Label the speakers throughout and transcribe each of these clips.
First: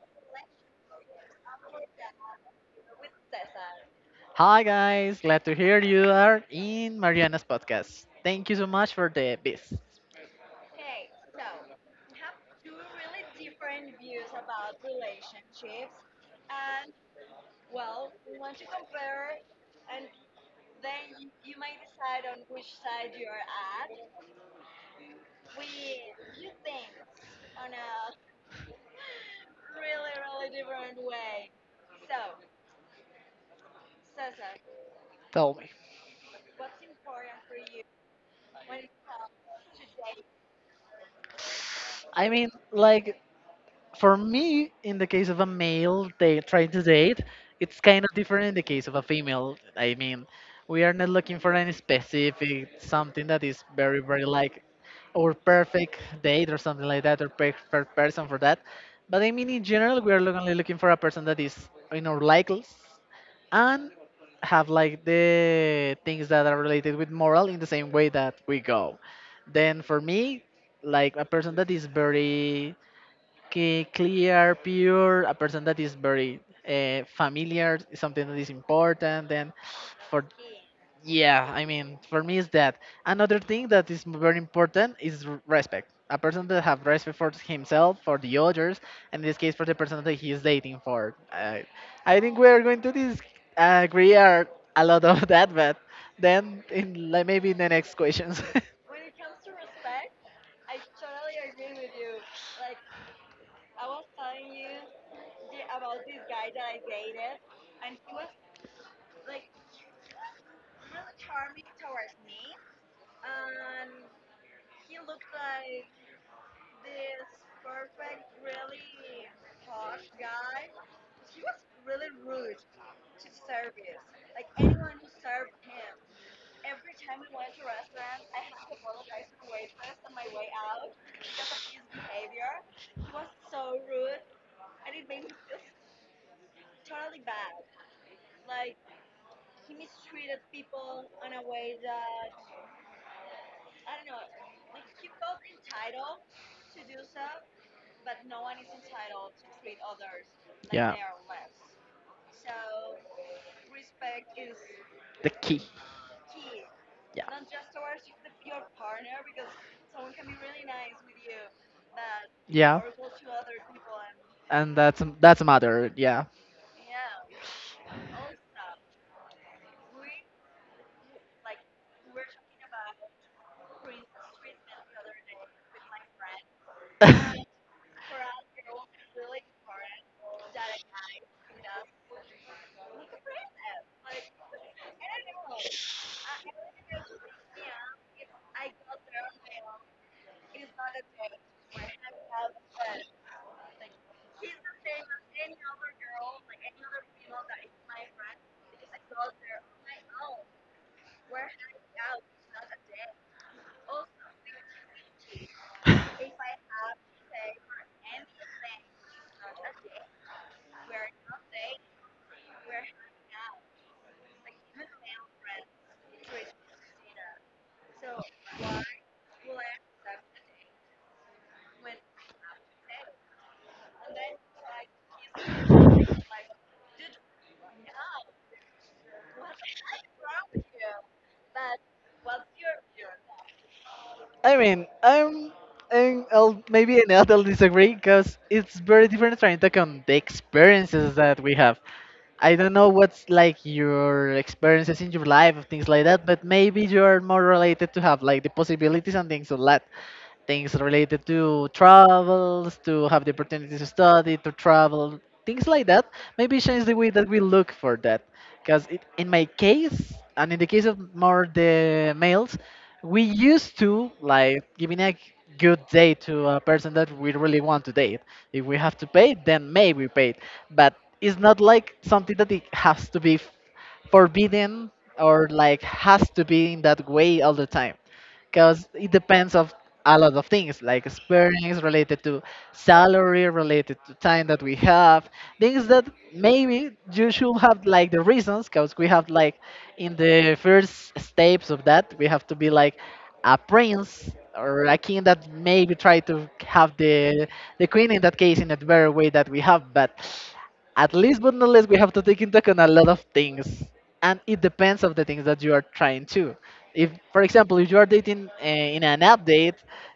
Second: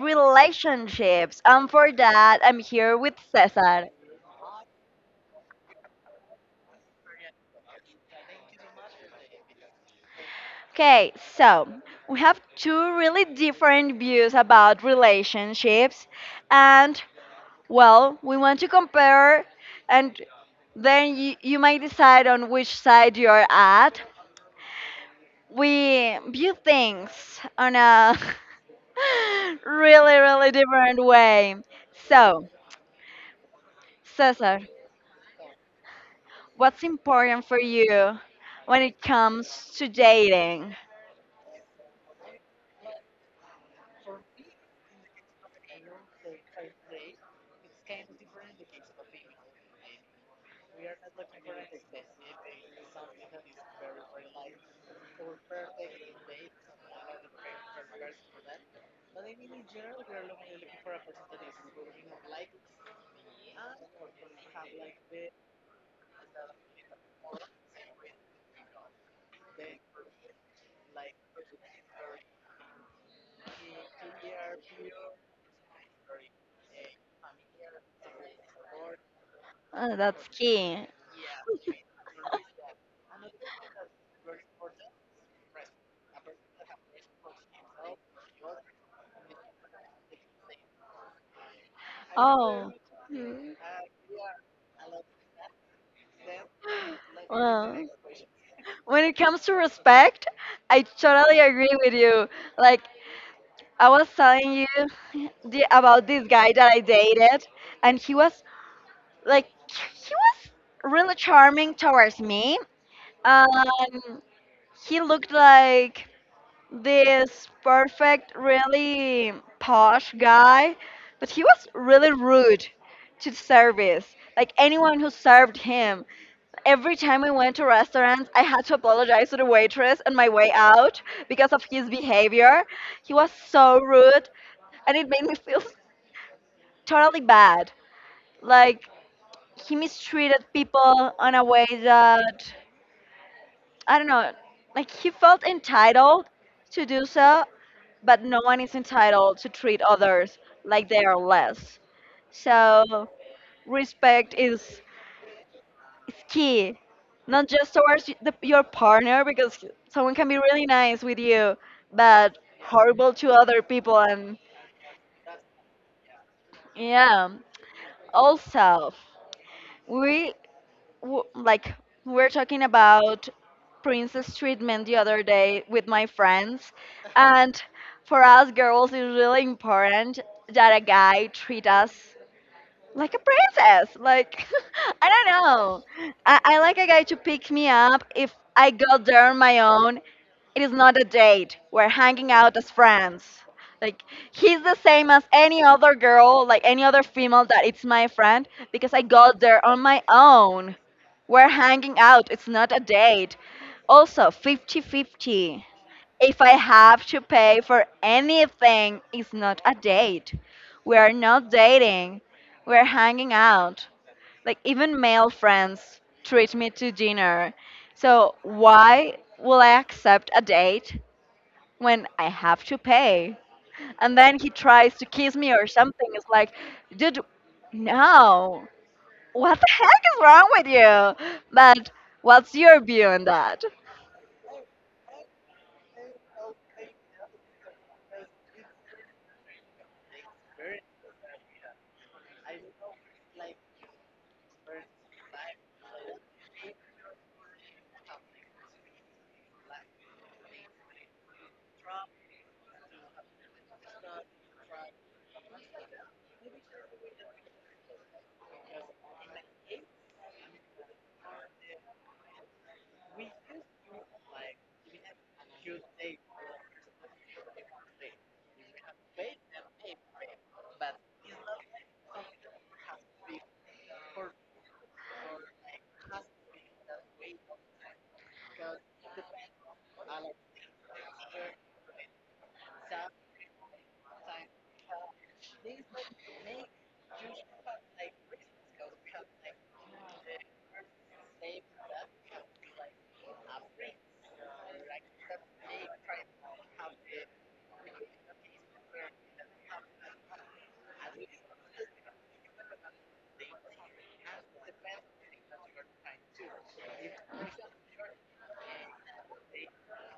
Speaker 1: relationships. And for that, I'm here with Cesar.
Speaker 2: Hi guys, glad to hear you are in Mariana's podcast. Thank you so much for the beats.
Speaker 1: Okay, so we have two really different views about relationships. And, well, we want to compare, and then you might decide on which side you're at. We view things on a really, really different way. So, Cesar,
Speaker 2: Tell me.
Speaker 1: what's important for you when it comes to dating?
Speaker 2: I mean, like for me, in the case of a male they trying to date, it's kind of different in the case of a female. I mean, we are not looking for any specific something that is very, very like our perfect date or something like that, or perfect person for that. But I mean, in general, we are only looking for a person that is in our likes and have like the things that are related with moral in the same way that we go. Then for me, like a person that is very clear, pure, a person that is very familiar, something that is important. And
Speaker 1: Oh,
Speaker 2: for
Speaker 1: that's key.
Speaker 2: yeah, I mean, for me is that. Another thing that is very important is respect. A person that have respect for himself, for the others, and in this case, for the person that he is dating for. I think we are
Speaker 1: Oh,
Speaker 2: going to
Speaker 1: hmm.
Speaker 2: agree a lot of that, but then in like maybe in the
Speaker 1: Well,
Speaker 2: next questions.
Speaker 1: when it comes to respect, I totally agree with you. Like I was telling you about this guy that I dated, and he was really charming towards me. Um, he looked like this perfect, really posh guy, but he was really rude to the service. Like anyone who served him. Every time we went to restaurants, I had to apologize to the waitress on my way out because of his behavior. He was so rude, and it made me feel totally bad. Like he mistreated people on a way that I don't know, like he felt entitled to do so, but no one is entitled to treat others like
Speaker 2: Yeah,
Speaker 1: they are less. So respect is,
Speaker 2: the key.
Speaker 1: is key,
Speaker 2: Yeah.
Speaker 1: not just towards your partner because someone can be really nice with you, but
Speaker 2: Yeah,
Speaker 1: horrible to other people and
Speaker 2: and that's a matter. Yeah.
Speaker 1: yeah. Also, we w- like we were talking about princess treatment the other day with my friends
Speaker 2: I
Speaker 1: and for us girls it's really important that a guy treat us like a princess like I don't know. I like a guy to pick me up. If I got there on my own, it is not a date. We're hanging out as friends. Like he's the same as any other girl, like any other female that it's my friend, because I got there on my own. We're hanging out. It's not a date. Also, fifty-fifty. If I have to pay for anything, it's not a date. We are not dating. We're hanging out. Like even male friends treat me to dinner. So why will I accept a date when I have to pay? And then he tries to kiss me or something. It's like, dude, no. What the heck is wrong with you? But what's your view on that?
Speaker 2: mean, I'll maybe an little disagree because it's very different trying to count the experiences that we have. I don't know what's like your experiences in your life, things like that, but maybe you're more related to have like the possibilities and things like things related to travels, to have the opportunity to study, to travel, things like that. Maybe change the way that we look for that. Because in my case, and in the case of more the males, we used to like giving a good date to a person that we really want to date. If we have to pay, then maybe we pay. But it's not like something that it has to be forbidden or like has to be in that way all the time, because it depends of a lot of things like experience related to salary, related to time that we have, things that maybe you should have like the reasons, because we have like in the first steps of that we have to be like a prince or a king that maybe try to have the queen in that case in a better way that we have. But at least but not least we have to take into account a lot of things, and it depends of the things that you are trying to. If for example if you are dating in an update,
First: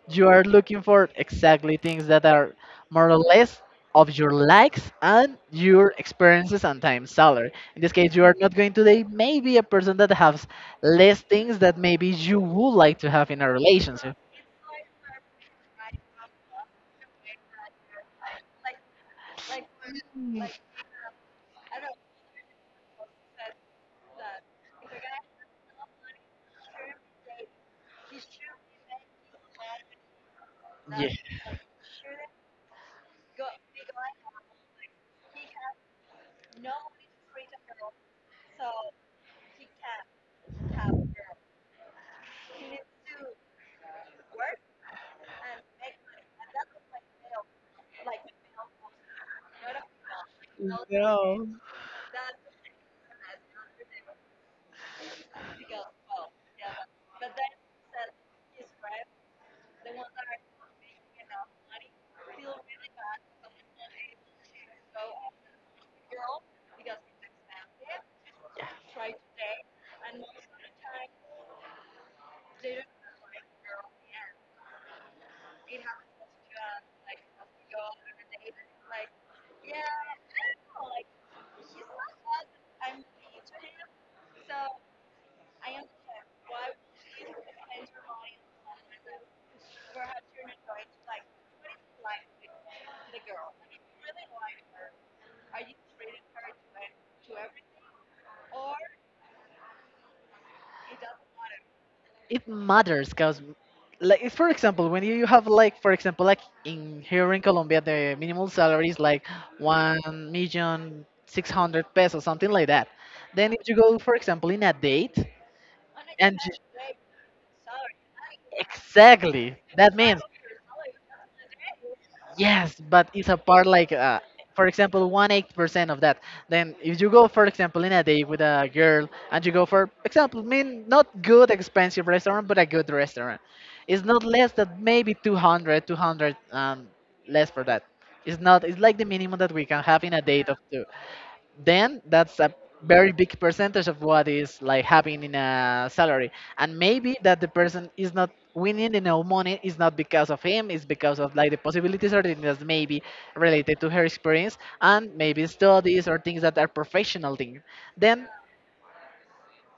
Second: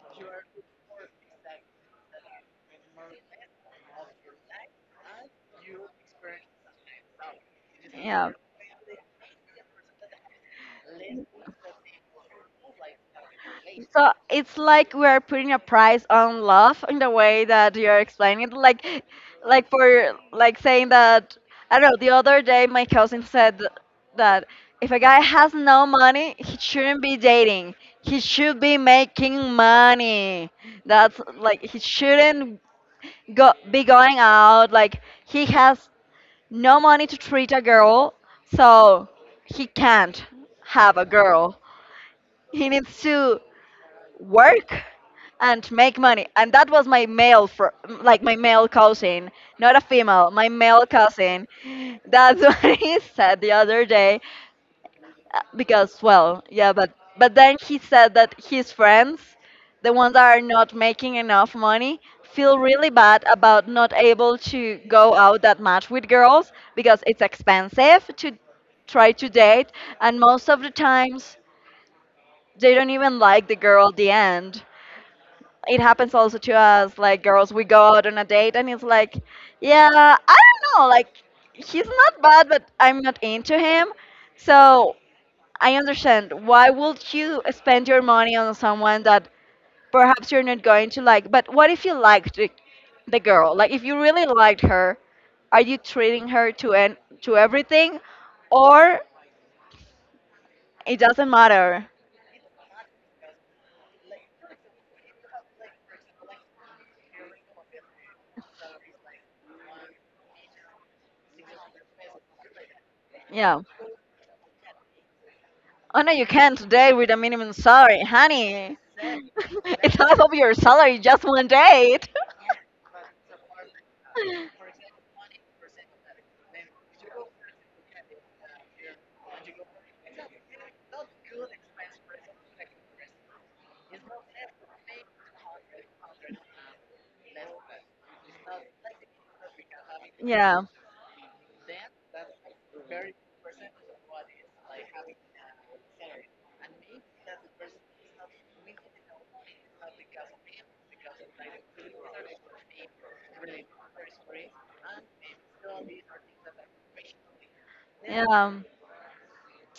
Speaker 2: you are looking for exactly things that are more or less of your likes and your experiences and time salary. In this case you
Speaker 1: Yeah.
Speaker 2: are not going to date maybe a person that has less things that maybe you would like to have in a
Speaker 1: So
Speaker 2: relationship.
Speaker 1: it's like we are putting a price on love in the way that you're explaining it. like, for like saying that I don't know. The other day, my cousin said that if a guy has no money, he shouldn't be dating. He should be making money.
Speaker 2: Yeah.
Speaker 1: That's like he shouldn't go be going out. Like he has no money to treat a girl, so he can't have a girl. He needs to work and make money. And that was my like my male cousin, not a female, my male
Speaker 2: No.
Speaker 1: cousin. That's what he said the other day. Because, well, yeah, but then he said that his friends, the ones that are not making enough money, feel really bad about not able to go out that much with girls because it's expensive to try to date, and most of the times they don't even like the girl at the end. It happens also to us. Like girls, we go out on a date and it's like, yeah, I don't know, like he's not bad but I'm not into him. So I understand why would you spend your money on someone that perhaps you're not going to like. But what if you liked the girl, like if you really liked her, are you treating her to to everything, or it doesn't matter?
Speaker 2: It matters because like if, for example when you have like for example like in here in Colombia, the minimum salary is like one million six hundred pesos something like that. Then
Speaker 1: Yeah.
Speaker 2: if you go for example in a date,
Speaker 1: Oh no, you
Speaker 2: and
Speaker 1: can't today with a minimum salary, honey.
Speaker 2: exactly
Speaker 1: It's
Speaker 2: that
Speaker 1: half
Speaker 2: means.
Speaker 1: of your salary just one date.
Speaker 2: Yes, but it's a part like, for example, one eighth percent of that. Then if you go, for example, in a day with a girl and you go for example, I mean not good expensive restaurant, but a good restaurant, it's not less than maybe 200 less for that. It's not. It's like the minimum that we can have in a date of
Speaker 1: Yeah,
Speaker 2: two. Then that's a very big percentage of what is like having in a salary, and maybe that the person is not winning enough money is not because of him, it's because of like the possibilities or things maybe related to her experience and maybe studies or things that are professional things. Then
Speaker 1: yeah,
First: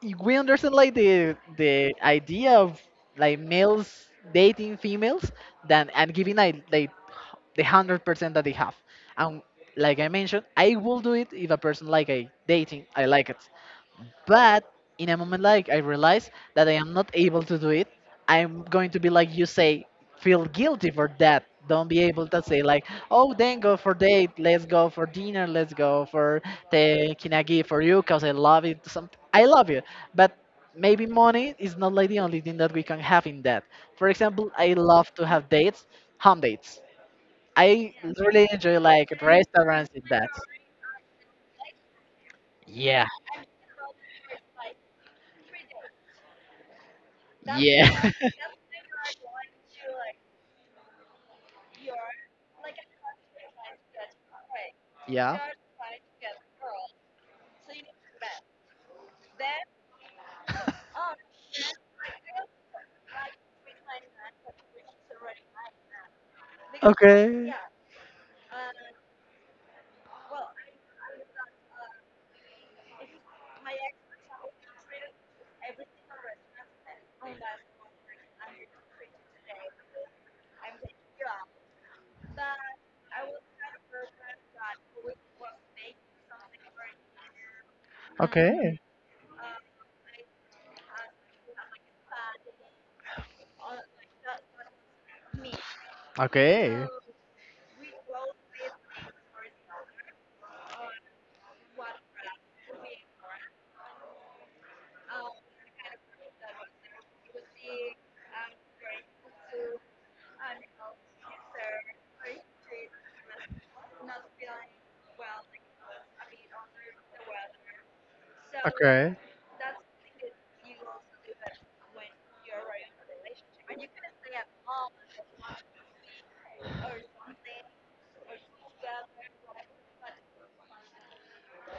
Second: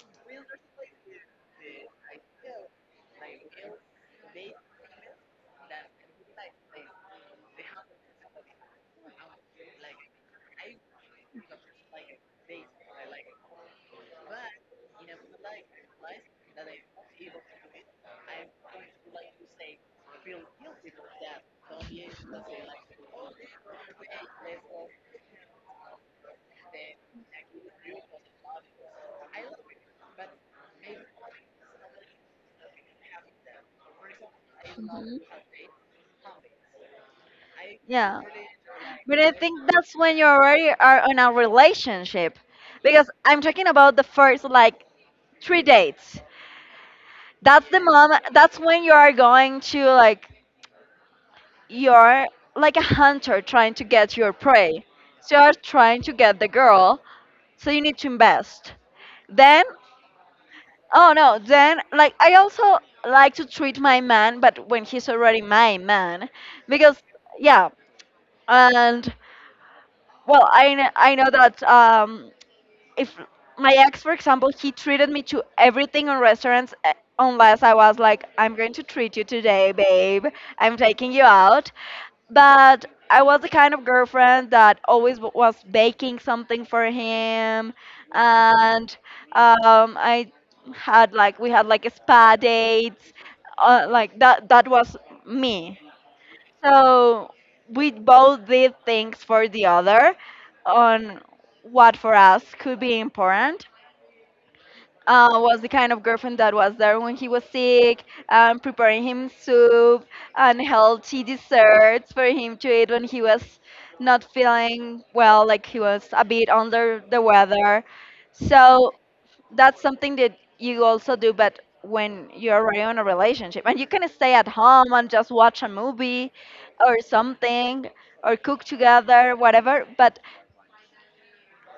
Speaker 2: if we understand like the idea of like males dating females, then and giving like the 100% that they have, and like I mentioned, I will do it if a person like I dating I like it. But in a moment like I realize that I am not able to do it, I'm going to be like you say, feel guilty for that. Don't be able to say like, oh, then go for date, let's go for dinner, let's go for taking a for you because I love it. I love you, but maybe money is not like the only thing that we can have in that. For example, I love
Speaker 1: mhm,
Speaker 2: to have dates, home dates. I
Speaker 1: yeah.
Speaker 2: really enjoy like
Speaker 1: But I think
Speaker 2: restaurants
Speaker 1: that's
Speaker 2: in
Speaker 1: when you
Speaker 2: that.
Speaker 1: already are in a relationship,
Speaker 2: Yeah,
Speaker 1: because I'm talking about the first like three dates. That's the
Speaker 2: yeah,
Speaker 1: moment. That's when you are going to like, you're like a hunter trying to get your prey.
Speaker 2: yeah.
Speaker 1: So you're trying to get the girl, so you need to invest. Then, oh no, then, like, I also like to treat my man, but when he's already my man, because,
Speaker 2: Okay.
Speaker 1: yeah, and, well, I, I know that if my ex, for example, he treated me to everything on restaurants, unless I was like, I'm going to treat you today, babe, I'm taking you out. But I was the kind of girlfriend that always was baking something for him,
Speaker 2: Okay.
Speaker 1: and I had like we had like a spa dates, like that. That was me.
Speaker 2: Okay.
Speaker 1: So we both did things for the other on what for us could be important. Was the kind of girlfriend that was there when he was sick and preparing him soup and healthy desserts for him to eat when he was not feeling well, like he was a bit under the weather. So
Speaker 2: Okay.
Speaker 1: that's something that you also do, but when you're already in a relationship and you can stay at home and just watch a movie or something or cook together, whatever, but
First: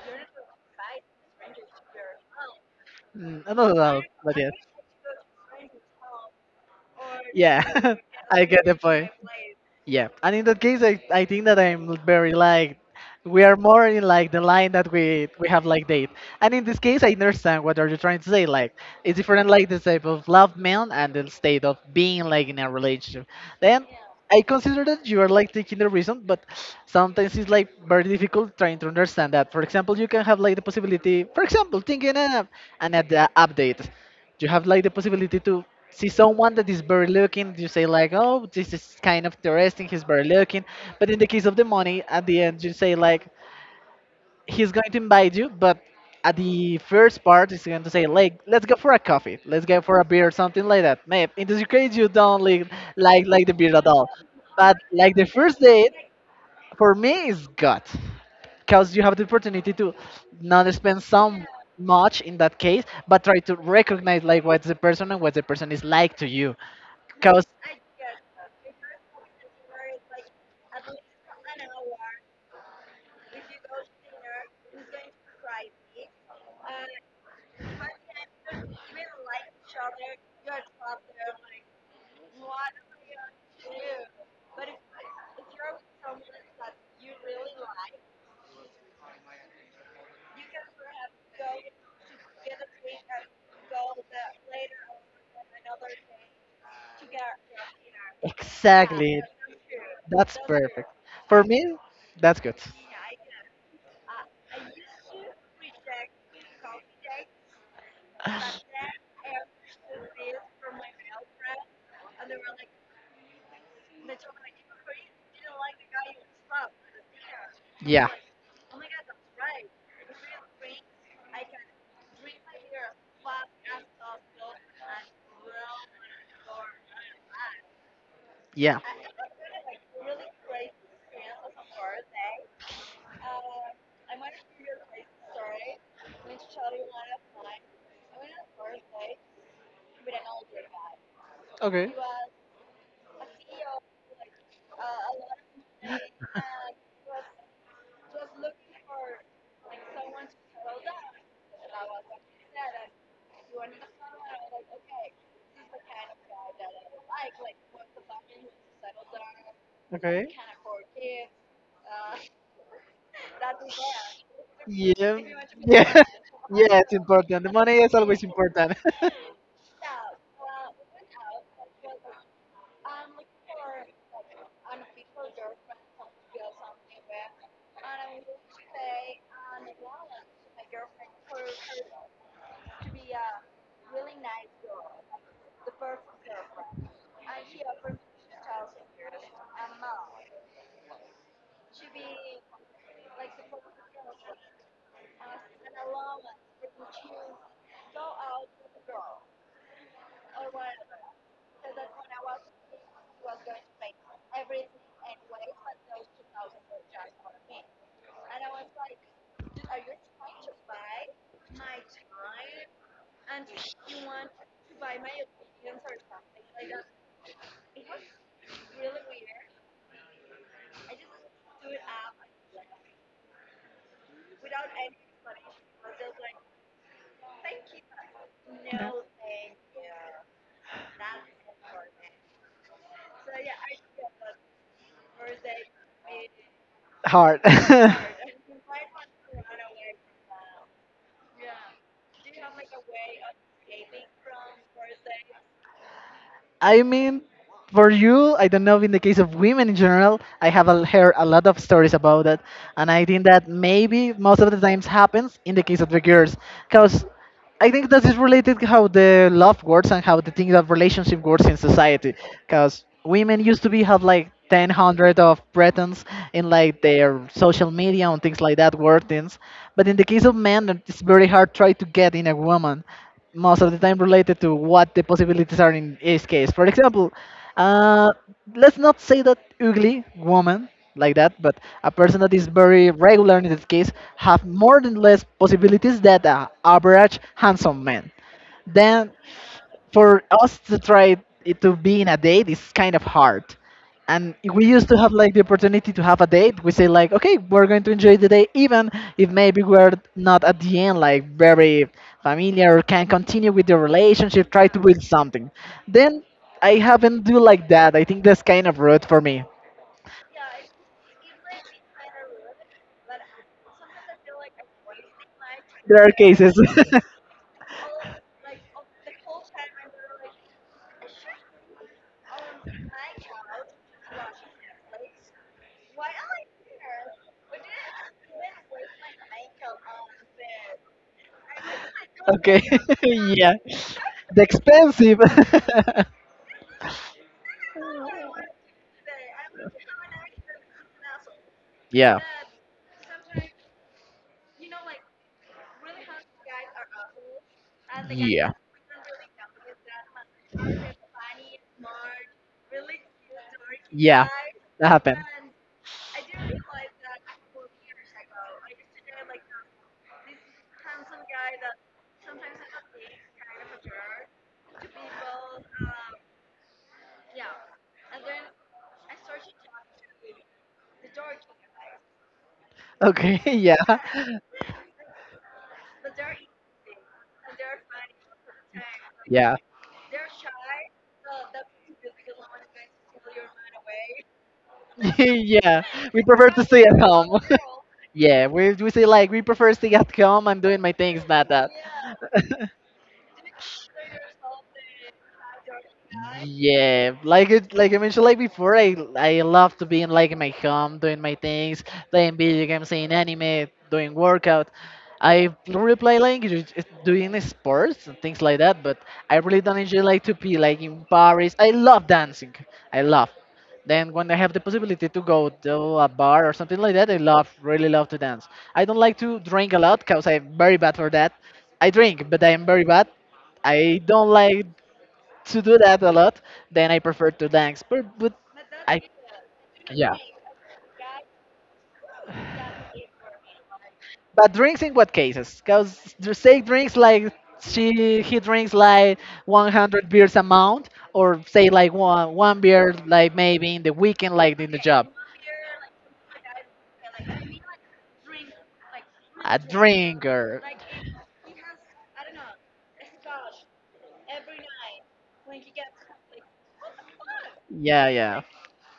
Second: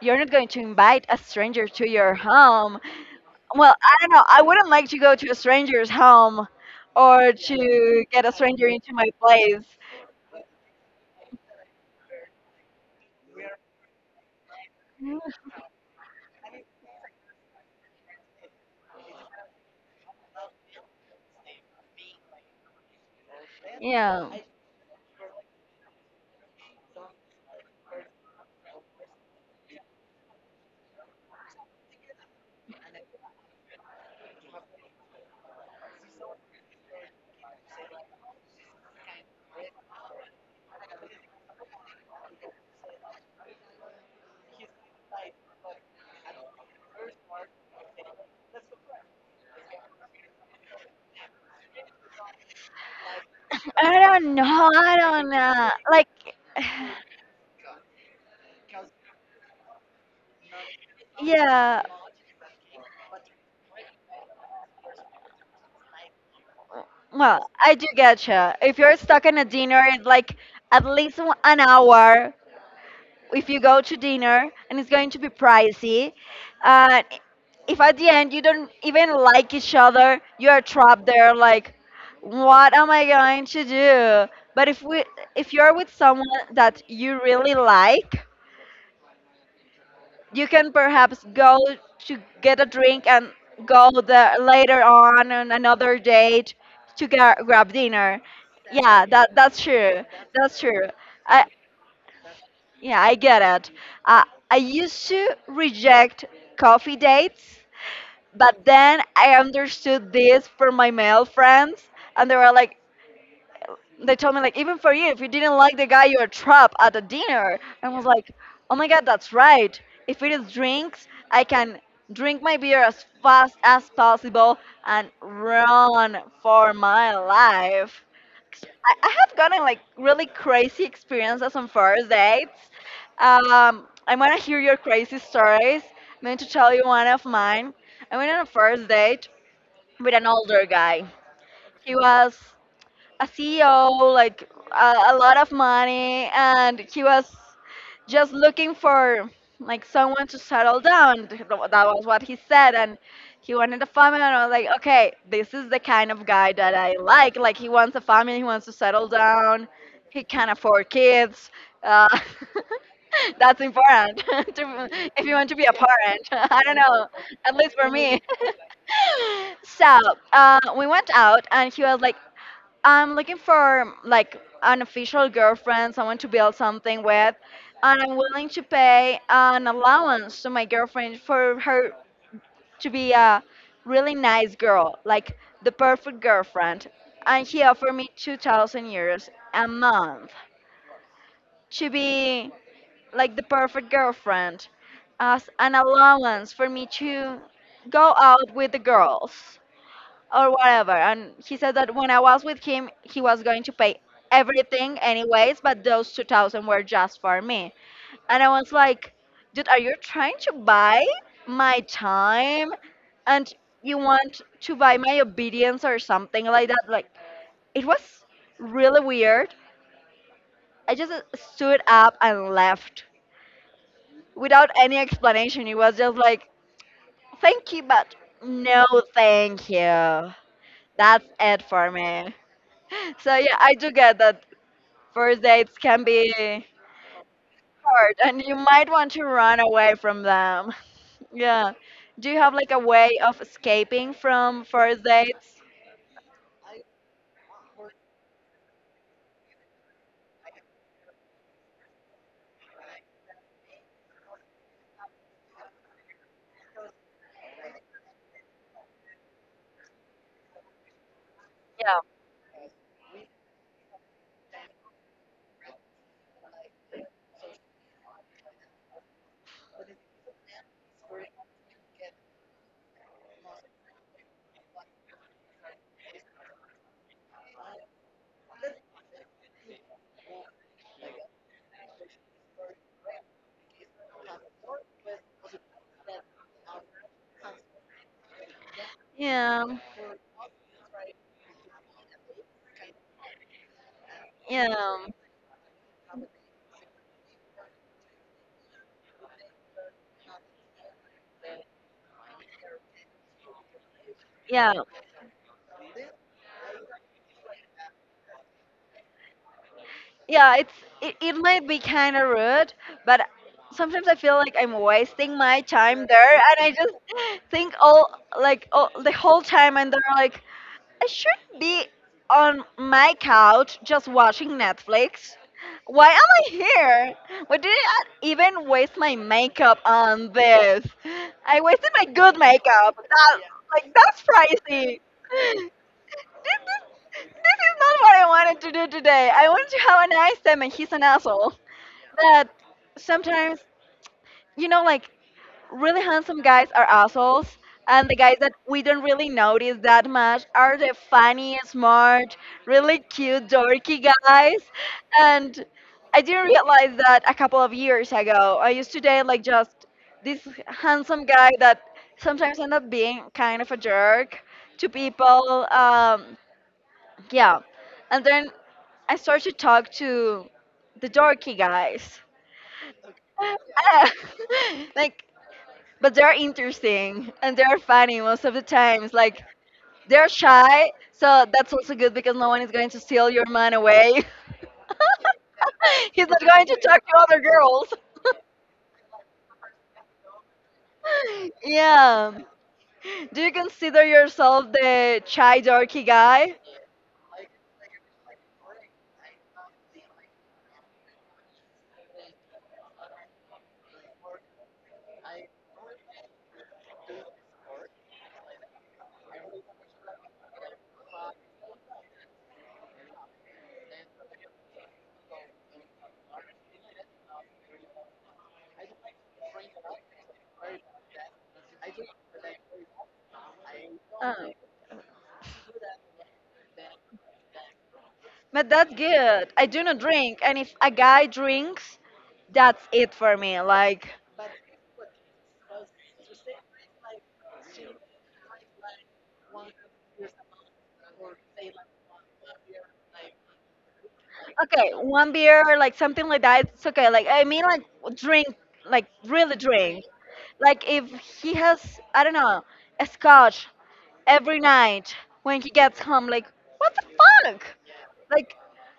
Speaker 1: you're not going to invite a stranger to your home.
Speaker 2: I
Speaker 1: Well,
Speaker 2: don't
Speaker 1: I
Speaker 2: know,
Speaker 1: don't know.
Speaker 2: but
Speaker 1: I
Speaker 2: yes.
Speaker 1: wouldn't like to go to a stranger's home or
Speaker 2: Yeah,
Speaker 1: to get a
Speaker 2: I get
Speaker 1: stranger
Speaker 2: the
Speaker 1: into my
Speaker 2: point.
Speaker 1: place.
Speaker 2: Yeah, and in that case, I think that I'm very like we are more in like the line that we have like date. And in this case, I understand what are you trying to say. Like it's different, like the type of love man and the state of being like in a relationship. Then
Speaker 1: Yeah.
Speaker 2: I consider that you are like taking the reason, but sometimes it's like very difficult trying to understand that. For example, you can have like the possibility, for example, thinking an update. You have like the possibility to see someone that is very looking, you say like, oh, this is kind of interesting, he's very looking, but in the case of the money at the end you say like, he's going to invite you, but at the first part he's going to say like, let's go for a coffee, let's go for a beer, something like that. Maybe in this case you don't like the beer at
Speaker 1: I
Speaker 2: all,
Speaker 1: don't know.
Speaker 2: but
Speaker 1: I
Speaker 2: like the
Speaker 1: don't
Speaker 2: first
Speaker 1: know.
Speaker 2: date
Speaker 1: Like,
Speaker 2: for me is god, because you have the opportunity to not spend so
Speaker 1: yeah.
Speaker 2: much in that case, but try to recognize like what's the person and what the person is like to you. Because
Speaker 1: Well, I do getcha. If you're stuck in a dinner, it's like at least an hour. If you go to dinner and it's going to be pricey, uh, if at the end you don't even like each other, you are trapped there like, what am I going to do? But if you're with someone that you really like, you can perhaps go to get a drink and go there later on another date to grab dinner. Yeah,
Speaker 2: exactly,
Speaker 1: that's true.
Speaker 2: that's
Speaker 1: That's true.
Speaker 2: perfect. For
Speaker 1: I,
Speaker 2: me, that's good.
Speaker 1: Yeah, I get it. Uh, I used to reject coffee dates, but then I understood this from my male friends, and they were like, they told me like, even for you, if you didn't like the guy, you're a trap at a dinner. And I was
Speaker 2: Yeah,
Speaker 1: like, oh my god, that's right. If it is drinks, I can drink my beer as fast as possible and run for my life.
Speaker 2: yeah.
Speaker 1: I have gotten like really crazy experiences on first dates. I want to hear your crazy stories. I'm going to tell you one of mine. I went on a first date with an older guy.
Speaker 2: Okay.
Speaker 1: He was a CEO, like a lot of money, and he was just looking for like someone to settle down. That was what he said, and he wanted a family. And I was like, okay, this is the kind of guy that I like. Like he wants a family, he wants to settle down, he
Speaker 2: Okay.
Speaker 1: can afford kids. Uh, that's important to,
Speaker 2: Yeah.
Speaker 1: if you want to be a
Speaker 2: Yeah.
Speaker 1: parent. I don't
Speaker 2: Yeah, it's
Speaker 1: know,
Speaker 2: important. The
Speaker 1: at
Speaker 2: money
Speaker 1: least for
Speaker 2: is always
Speaker 1: me.
Speaker 2: important.
Speaker 1: So we went out, and he was like, I'm looking for like an official girlfriend, someone to build something with, and I'm willing to pay an allowance to my girlfriend for her to be a really nice girl, like the perfect girlfriend. And he offered me 2,000 euros a month to be like the perfect girlfriend, as an allowance for me to go out with the girls or whatever. And he said that when I was with him, he was going to pay everything anyways, but those 2,000 were just for me. And I was like, dude, are you trying to buy my time? And you want to buy my obedience or something like that? Like, it was really weird. I just stood up and left without any explanation. It was just like, thank you, but no thank you. That's it for me. So yeah, I do get that first dates can be
Speaker 2: Hard.
Speaker 1: hard and you might want to run away from them. Yeah. Do you have like a way of escaping from first dates?
Speaker 2: I mean, for you, I don't know. In the case of women in general, I have heard a lot of stories about it, and I think that maybe most of the times happens in the case of the girls, because I think that is related how the love works and how the thing of relationship works in
Speaker 1: Yeah.
Speaker 2: society. Because women used to be have like 1,000 of pretense in like their social media and things like that, word things. But in the case of men, it's very hard try to get in a woman. Most of the time related to what the possibilities are in each case. For example, uh, let's not say that ugly woman like that, but a person that is very regular in this case have more than less possibilities than a average handsome man. Then
Speaker 1: Yeah.
Speaker 2: for us to try it to be in a date is kind of hard. And we used to
Speaker 1: Yeah.
Speaker 2: have like the opportunity to have a date. We say like, okay, we're going to enjoy the day, even if maybe we're not at the end like very familiar, can continue with the relationship, try
Speaker 1: Yeah.
Speaker 2: to build something. Then I haven't do like that. I think that's kind of rude for me.
Speaker 1: Yeah, it's it, it might be kind of rude, but sometimes I feel like I'm wasting my
Speaker 2: There
Speaker 1: time
Speaker 2: are
Speaker 1: there
Speaker 2: cases.
Speaker 1: and I just think all like all, the whole time and they're like I should be on my couch just watching Netflix. Why am I here? Why did I even waste my makeup on this? I wasted my good
Speaker 2: Okay,
Speaker 1: makeup. That,
Speaker 2: yeah,
Speaker 1: like that's
Speaker 2: the
Speaker 1: pricey.
Speaker 2: expensive.
Speaker 1: This, this is not what I wanted to do today. I wanted to have a nice time, and he's an asshole.
Speaker 2: Yeah,
Speaker 1: That sometimes, you know, like really handsome guys are assholes, and the guys that we don't really notice that much are the funny, smart, really cute, dorky
Speaker 2: yeah,
Speaker 1: guys.
Speaker 2: that happened.
Speaker 1: And I didn't realize that a couple of years ago. I used to date like just this handsome guy that sometimes end up being kind of a jerk to people. Yeah, and then I started to talk to the dorky guys.
Speaker 2: Okay, yeah,
Speaker 1: like but they're interesting and they're funny most of the times. Like
Speaker 2: yeah,
Speaker 1: they're shy, so that's also good because no one is going to steal your man away.
Speaker 2: yeah. We
Speaker 1: He's not
Speaker 2: prefer to
Speaker 1: going to
Speaker 2: stay at
Speaker 1: talk to
Speaker 2: home.
Speaker 1: other girls.
Speaker 2: Yeah, we say like we prefer stay at home. I'm doing my things, not that.
Speaker 1: Yeah. Do you consider yourself the shy, dorky guy?
Speaker 2: Yeah, like it, like I mentioned, like before, I love to be in like in my home doing my things, playing video games, seeing anime, doing workout. I really play like doing sports and things like that, but I really don't enjoy like to be like in Paris. I love dancing. I love. Then when I have the possibility to go to a bar or something like that, I love really love to dance. I don't like to drink a lot because I'm very bad for that. I drink, but I'm very bad. I don't
Speaker 1: Uh.
Speaker 2: like to do that a lot, then I prefer to dance.
Speaker 1: But that's
Speaker 2: I,
Speaker 1: good. I do not
Speaker 2: yeah.
Speaker 1: drink, and if a guy drinks, that's it for me. Like,
Speaker 2: But drinks in what cases? Because say drinks like she he drinks like 100 beers a month, or say like one beer like maybe in the weekend, like in the
Speaker 1: okay,
Speaker 2: job.
Speaker 1: one beer, like something like that, it's okay. Like, I mean, like drink, like really
Speaker 2: A
Speaker 1: drink.
Speaker 2: drinker.
Speaker 1: Like if he has, I don't know, a scotch every night when he gets home, like, what the fuck?
Speaker 2: Yeah, yeah.
Speaker 1: Like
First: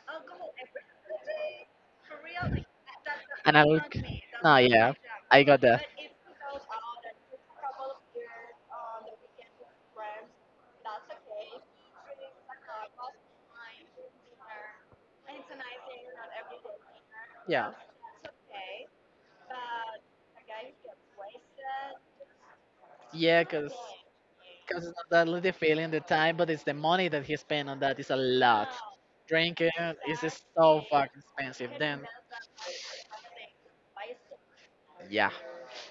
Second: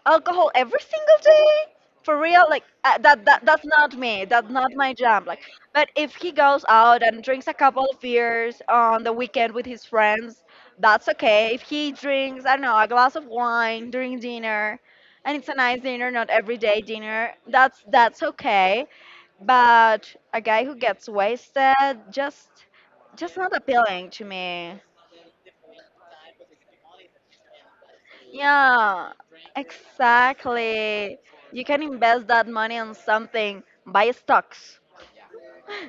Speaker 1: alcohol every single day for real, like uh, that, that
Speaker 2: And I
Speaker 1: that's
Speaker 2: look.
Speaker 1: not me, that's
Speaker 2: No,
Speaker 1: not
Speaker 2: yeah.
Speaker 1: my jam. Like
Speaker 2: I got that.
Speaker 1: but if he goes out and drinks a couple of beers on the weekend with his friends, that's okay. If he drinks, I don't know, a glass of wine during dinner and it's a nice dinner, not everyday dinner,
Speaker 2: Yeah.
Speaker 1: that's okay. But a guy who gets wasted, just just
Speaker 2: Yeah,
Speaker 1: not
Speaker 2: cause,
Speaker 1: appealing to me.
Speaker 2: 'cause it's not that little feeling the time, but it's the money that he spent on that is a lot.
Speaker 1: Yeah,
Speaker 2: Drinking is so
Speaker 1: exactly.
Speaker 2: fucking
Speaker 1: You
Speaker 2: expensive.
Speaker 1: can
Speaker 2: Then,
Speaker 1: invest that money on something. Buy stocks,
Speaker 2: yeah,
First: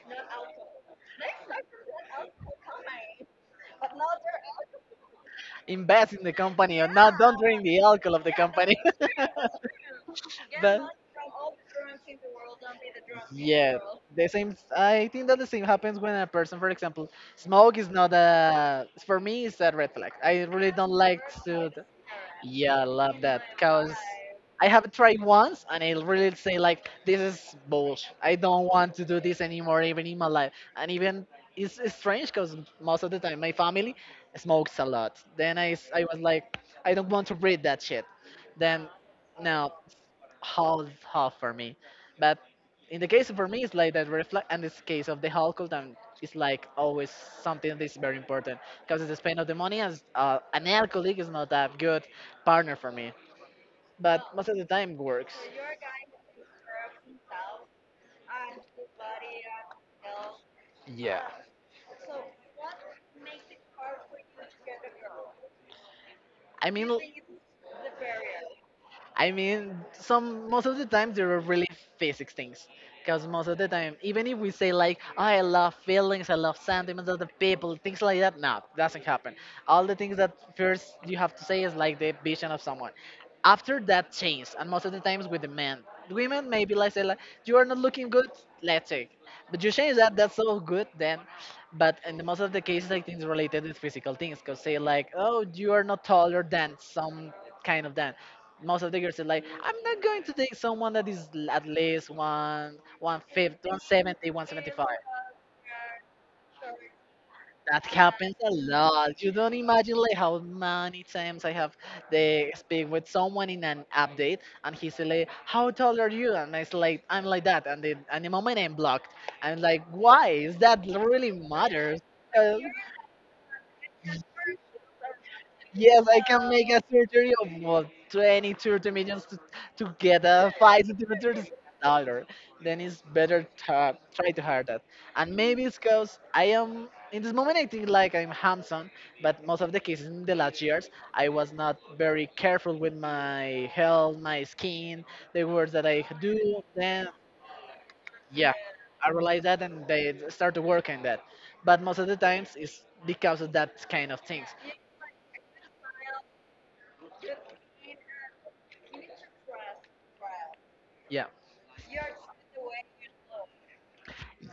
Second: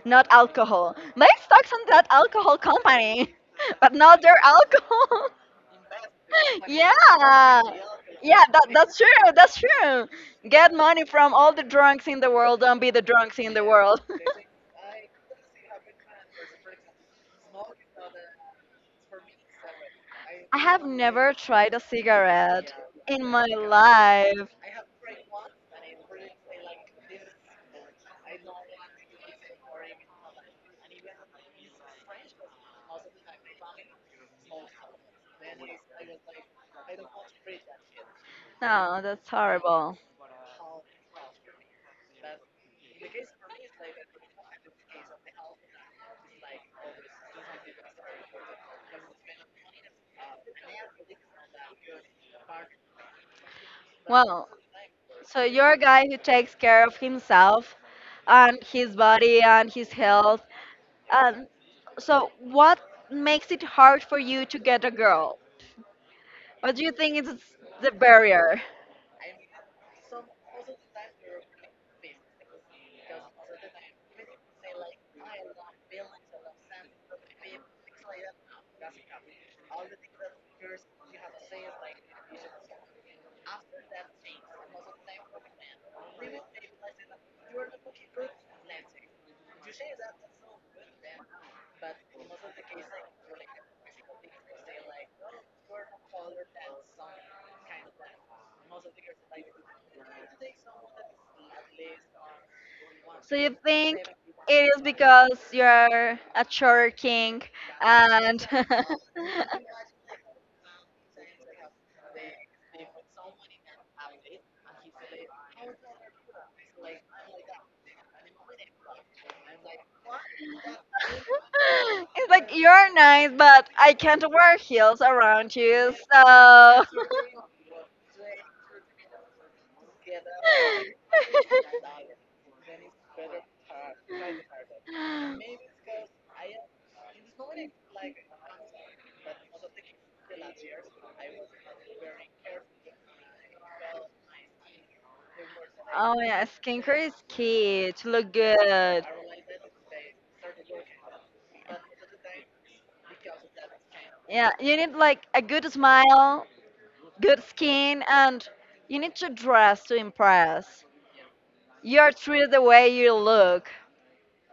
Speaker 1: not alcohol. Buy stocks on that alcohol company, but not their alcohol.
Speaker 2: invest in the company or not. Don't
Speaker 1: Yeah.
Speaker 2: drink the alcohol of the
Speaker 1: Yeah, that,
Speaker 2: company.
Speaker 1: that's true. That's true. Get
Speaker 2: But
Speaker 1: money from all the drunks in the world. Don't be the drunks in the
Speaker 2: yeah,
Speaker 1: world.
Speaker 2: the same. I think that the same happens when a person, for example, smoke is not a. For me, it's a red flag. I
Speaker 1: I
Speaker 2: really
Speaker 1: have
Speaker 2: don't like
Speaker 1: never
Speaker 2: to.
Speaker 1: tried a cigarette
Speaker 2: Yeah, I
Speaker 1: in
Speaker 2: love that
Speaker 1: my
Speaker 2: because
Speaker 1: life.
Speaker 2: I have tried once and I really say like this is bullshit. I don't want to do this anymore, even in my life. And even it's strange because most of the time my family smokes a lot. Then I was like I don't want to breathe that shit. Then
Speaker 1: No, that's
Speaker 2: no,
Speaker 1: horrible.
Speaker 2: half half for me. But in the case for me, it's like that reflect. And this case of the household, and it's like always something that's very important because it's the spend of the money. As an alcoholic is not a good partner for me, but
Speaker 1: Well,
Speaker 2: most of the time works.
Speaker 1: so you're a guy who takes care of himself and his body and his health.
Speaker 2: Yeah.
Speaker 1: And so what makes it hard for you to get a girl?
Speaker 2: I
Speaker 1: What do
Speaker 2: mean,
Speaker 1: you think is the barrier?
Speaker 2: I mean, some most of the times there are really physics things, because most of the time, even if we say like, "Oh, I love feelings, I love sentiments of the people, things like that, no, doesn't happen. All the things that first you have to say is like the vision of someone. After that change, and most of the times with the men, women maybe like say like, you are not looking good, let's take, but you change that, that's so good then. But in the most of the cases, I think it's related with physical things, because say like, oh, you are not taller than some kind of that most of the girls are like, I'm not going to take someone that is at least one one
Speaker 1: So you
Speaker 2: fifth, one
Speaker 1: think
Speaker 2: seventy, one
Speaker 1: it
Speaker 2: seventy
Speaker 1: is
Speaker 2: five.
Speaker 1: because you're a church king
Speaker 2: That happens
Speaker 1: and
Speaker 2: a
Speaker 1: it's
Speaker 2: lot. You don't imagine like how many times I have they speak with someone in an update and he's like, how tall are you? And I'm like that and the moment I'm blocked. I'm like, why? Is that really matters?
Speaker 1: like you're nice, but I can't wear heels around you,
Speaker 2: Yes, I can make a
Speaker 1: so.
Speaker 2: surgery of well, 20, 30 millions to get a 5 centimeters dollar. Then it's better to try to hire that. And maybe it's because I am, in this moment, I think like I'm handsome, but most of the cases in the last years, I was not very careful with my health, my skin, the words that I
Speaker 1: Oh yeah,
Speaker 2: do.
Speaker 1: skincare
Speaker 2: Then,
Speaker 1: is key to look
Speaker 2: yeah,
Speaker 1: good.
Speaker 2: I realized that and they start to work on that. But most of the times, it's because of that kind of things.
Speaker 1: Yeah, you need like a good smile, good skin, and you need to dress to impress.
Speaker 2: Yeah.
Speaker 1: You are treated the way you look.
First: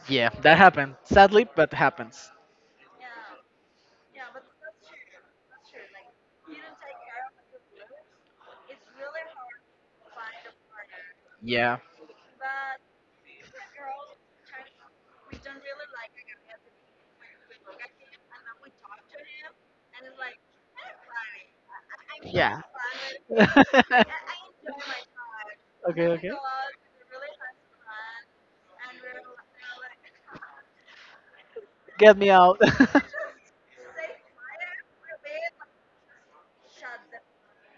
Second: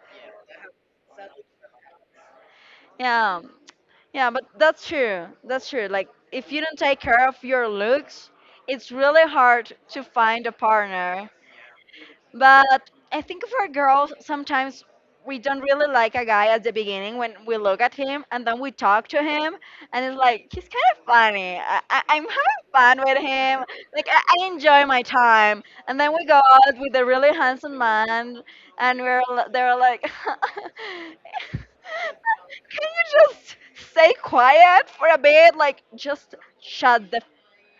Speaker 2: Yeah, that happened. Sadly, but happens.
Speaker 1: Yeah, yeah, but that's true. That's true. Like, if you don't take care of your looks, it's really hard to find a partner.
Speaker 2: Yeah.
Speaker 1: But I think for girls, sometimes we don't really like a guy at the beginning when we look at him and then we talk to him and it's like he's kind of funny. I'm
Speaker 2: Yeah.
Speaker 1: having fun with him.
Speaker 2: okay,
Speaker 1: Like I enjoy my time. And then
Speaker 2: okay.
Speaker 1: we go out with a really handsome man and they're like, can
Speaker 2: Get me out.
Speaker 1: you just stay quiet for a bit? Like just shut the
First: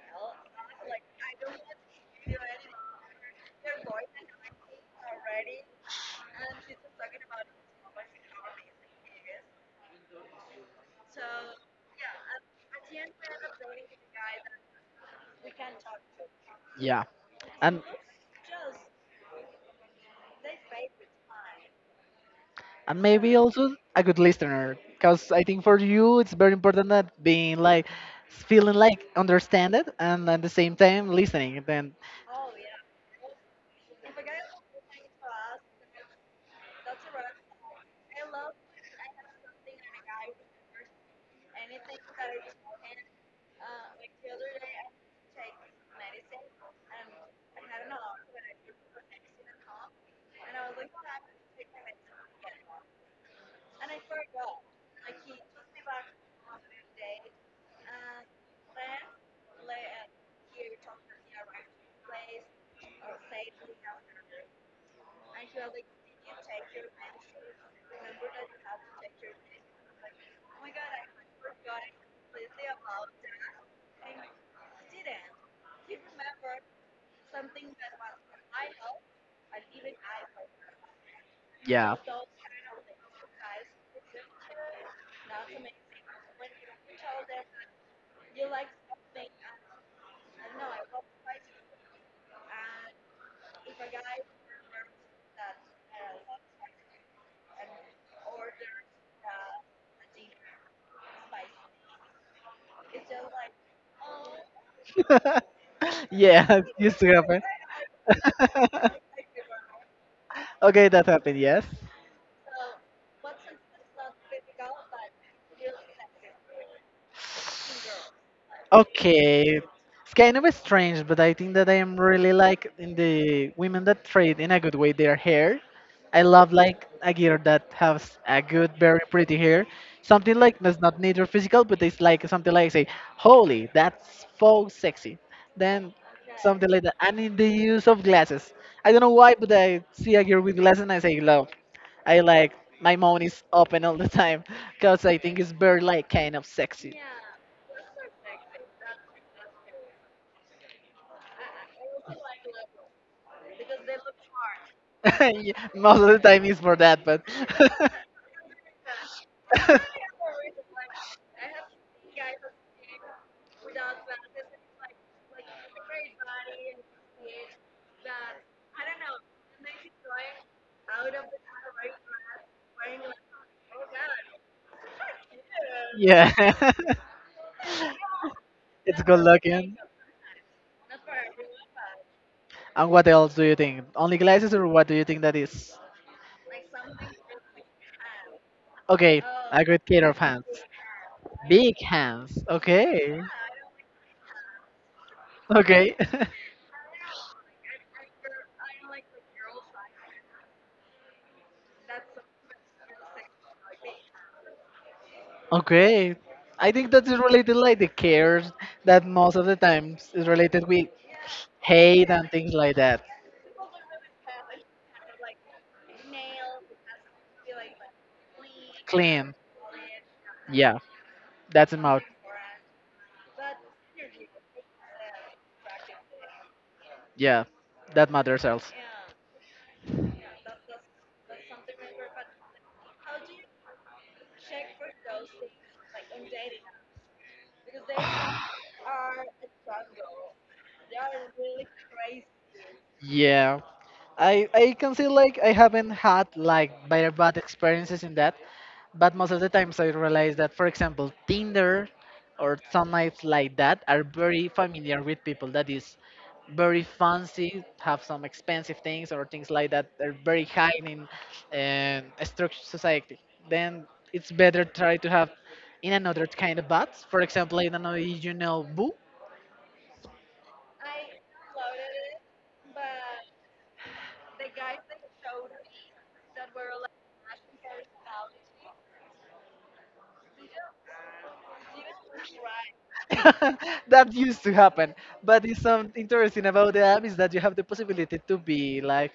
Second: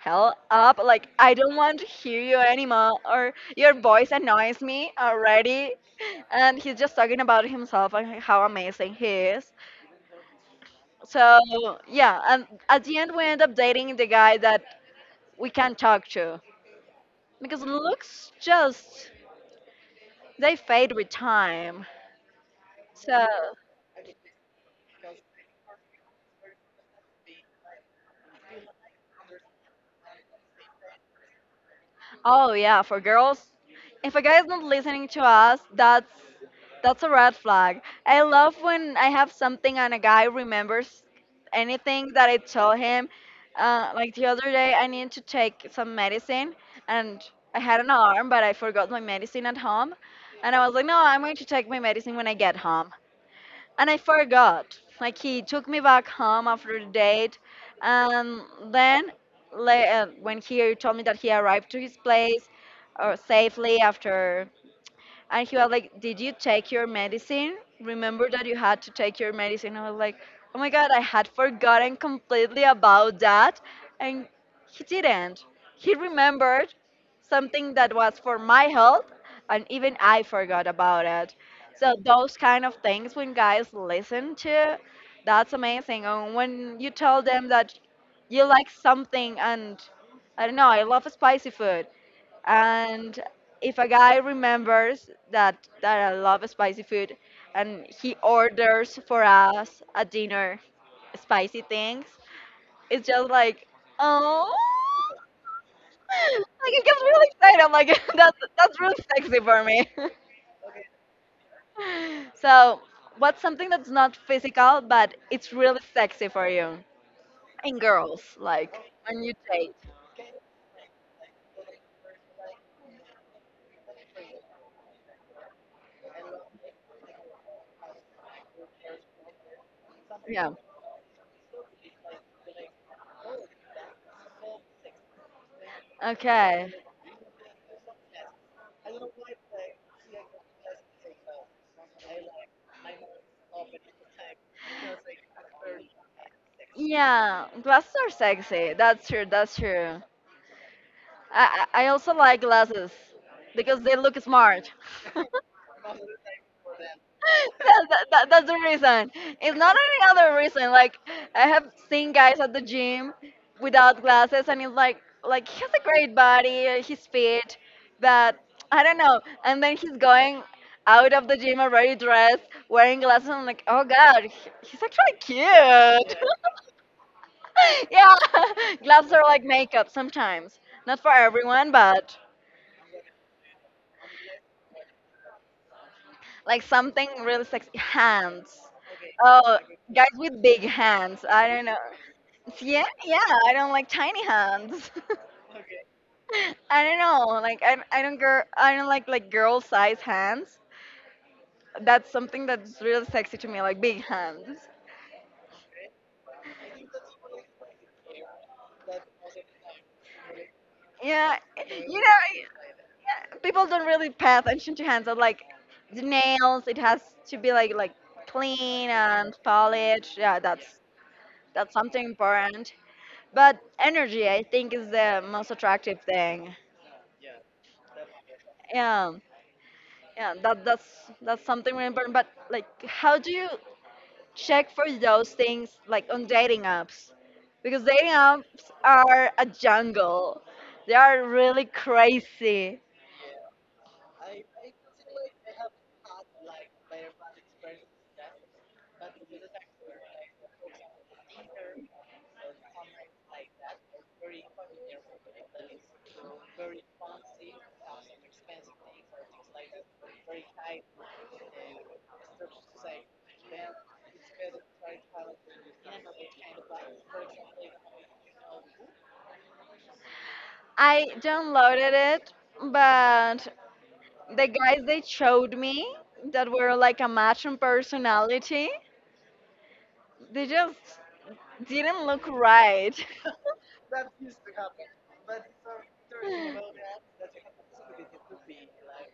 Speaker 1: hell up. Like, I don't want to hear you anymore, or your voice annoys me already. And he's just talking about himself and how amazing he is. So, yeah, and at the end, we end up dating the guy that we can talk to,
Speaker 2: yeah.
Speaker 1: because
Speaker 2: And
Speaker 1: looks just, they fade with time.
Speaker 2: and
Speaker 1: So,
Speaker 2: maybe also a good listener because I think for you it's very important that being like feeling like understanded and at the same time listening then
Speaker 1: oh yeah, for girls, if a guy is not listening to us, that's a red flag. I love when I have something and a guy remembers anything that I told him. Like the other day, I needed to take some medicine, and I had an alarm, but I forgot my medicine at home, and I was like, no, I'm going to take my medicine when I get home, and I forgot. Like he took me back home after the date, and then la- when he told me that he arrived to his place safely after, and he was like, did you take your medicine? Remember that you had to take your medicine? I was like, oh my God, I had forgotten completely about that. And he didn't. He remembered something that was for my health, and even I forgot about it. So,
Speaker 2: yeah.
Speaker 1: those kind of things when guys listen to, that's amazing. And when you tell them that you like something and I don't know, I love spicy food. And if a guy remembers that I love spicy food and he orders for us a dinner spicy things, it's just like, oh,
Speaker 2: Yeah, it
Speaker 1: like it
Speaker 2: used
Speaker 1: gets
Speaker 2: to
Speaker 1: really
Speaker 2: happen.
Speaker 1: excited. I'm like, that's really sexy for me.
Speaker 2: Okay, that happened, yes.
Speaker 1: So, what's something that's not physical but it's really sexy for you? In girls, like when you
Speaker 2: Okay,
Speaker 1: date.
Speaker 2: it's kind of strange, but I think that I am really like in the women that trade in a good way their hair. I love like a girl that has a good, very pretty hair. Something
Speaker 1: Yeah.
Speaker 2: like that's not neither physical, but it's like something like say, holy, that's so sexy. Then something
Speaker 1: Okay.
Speaker 2: like that. And in the use of glasses, I don't know why, but I see a girl with glasses and I say, love. I like my mouth is open all the time because I think it's very like kind of sexy.
Speaker 1: Yeah, glasses are sexy. That's true. That's true. I I also like glasses because they look smart. that,
Speaker 2: Yeah, most of the time is for that, but
Speaker 1: that's the reason. It's not any other reason. Like I have seen guys at the gym without glasses, and it's like he has a great body, he's fit, but I don't know. And then he's going out of the gym already dressed, wearing glasses. And I'm like, oh god, he's actually cute.
Speaker 2: yeah,
Speaker 1: Yeah,
Speaker 2: it's
Speaker 1: glasses
Speaker 2: good
Speaker 1: are like
Speaker 2: looking.
Speaker 1: makeup sometimes. Not for everyone, but
Speaker 2: And what else do you think? Only glasses, or what do you think that is?
Speaker 1: like something really sexy. Hands.
Speaker 2: Okay,
Speaker 1: Oh,
Speaker 2: a good kid
Speaker 1: guys
Speaker 2: of
Speaker 1: with
Speaker 2: hands.
Speaker 1: big hands. I don't
Speaker 2: Big
Speaker 1: know.
Speaker 2: hands.
Speaker 1: Yeah,
Speaker 2: Okay.
Speaker 1: yeah. I don't like tiny hands.
Speaker 2: Okay.
Speaker 1: I don't know. Like I don't girl. I don't like girl size hands. That's something that's really sexy to me. Like big hands.
Speaker 2: Okay. I think that is related like the cares that most of the times is related with
Speaker 1: Yeah, you
Speaker 2: hate
Speaker 1: know,
Speaker 2: and things like that.
Speaker 1: yeah, people don't really pay attention to hands. But like the nails, it has to be like clean
Speaker 2: Clean.
Speaker 1: and polished. Yeah,
Speaker 2: Yeah. That's
Speaker 1: that's
Speaker 2: about
Speaker 1: something important. But energy, I think, is the most attractive thing.
Speaker 2: yeah. That matters else.
Speaker 1: Yeah, yeah, that's something really important. But like, how do you check for those things like on dating apps? Because dating apps are a jungle. They are really crazy.
Speaker 2: Yeah. I can say like I haven't had like better bad experiences in that. But most of the times I realize that, for example, Tinder or some apps like that are very familiar with people that is very fancy, have some expensive things or things like that. They're very high in a structured society. Then it's better try to have in another kind of bots. For example, I don't know if you know Boo.
Speaker 1: I downloaded it, but the guys they showed me that were like a match in personality, they just didn't look right.
Speaker 2: That used to happen, but it's some interesting about the app is that you have the possibility to be like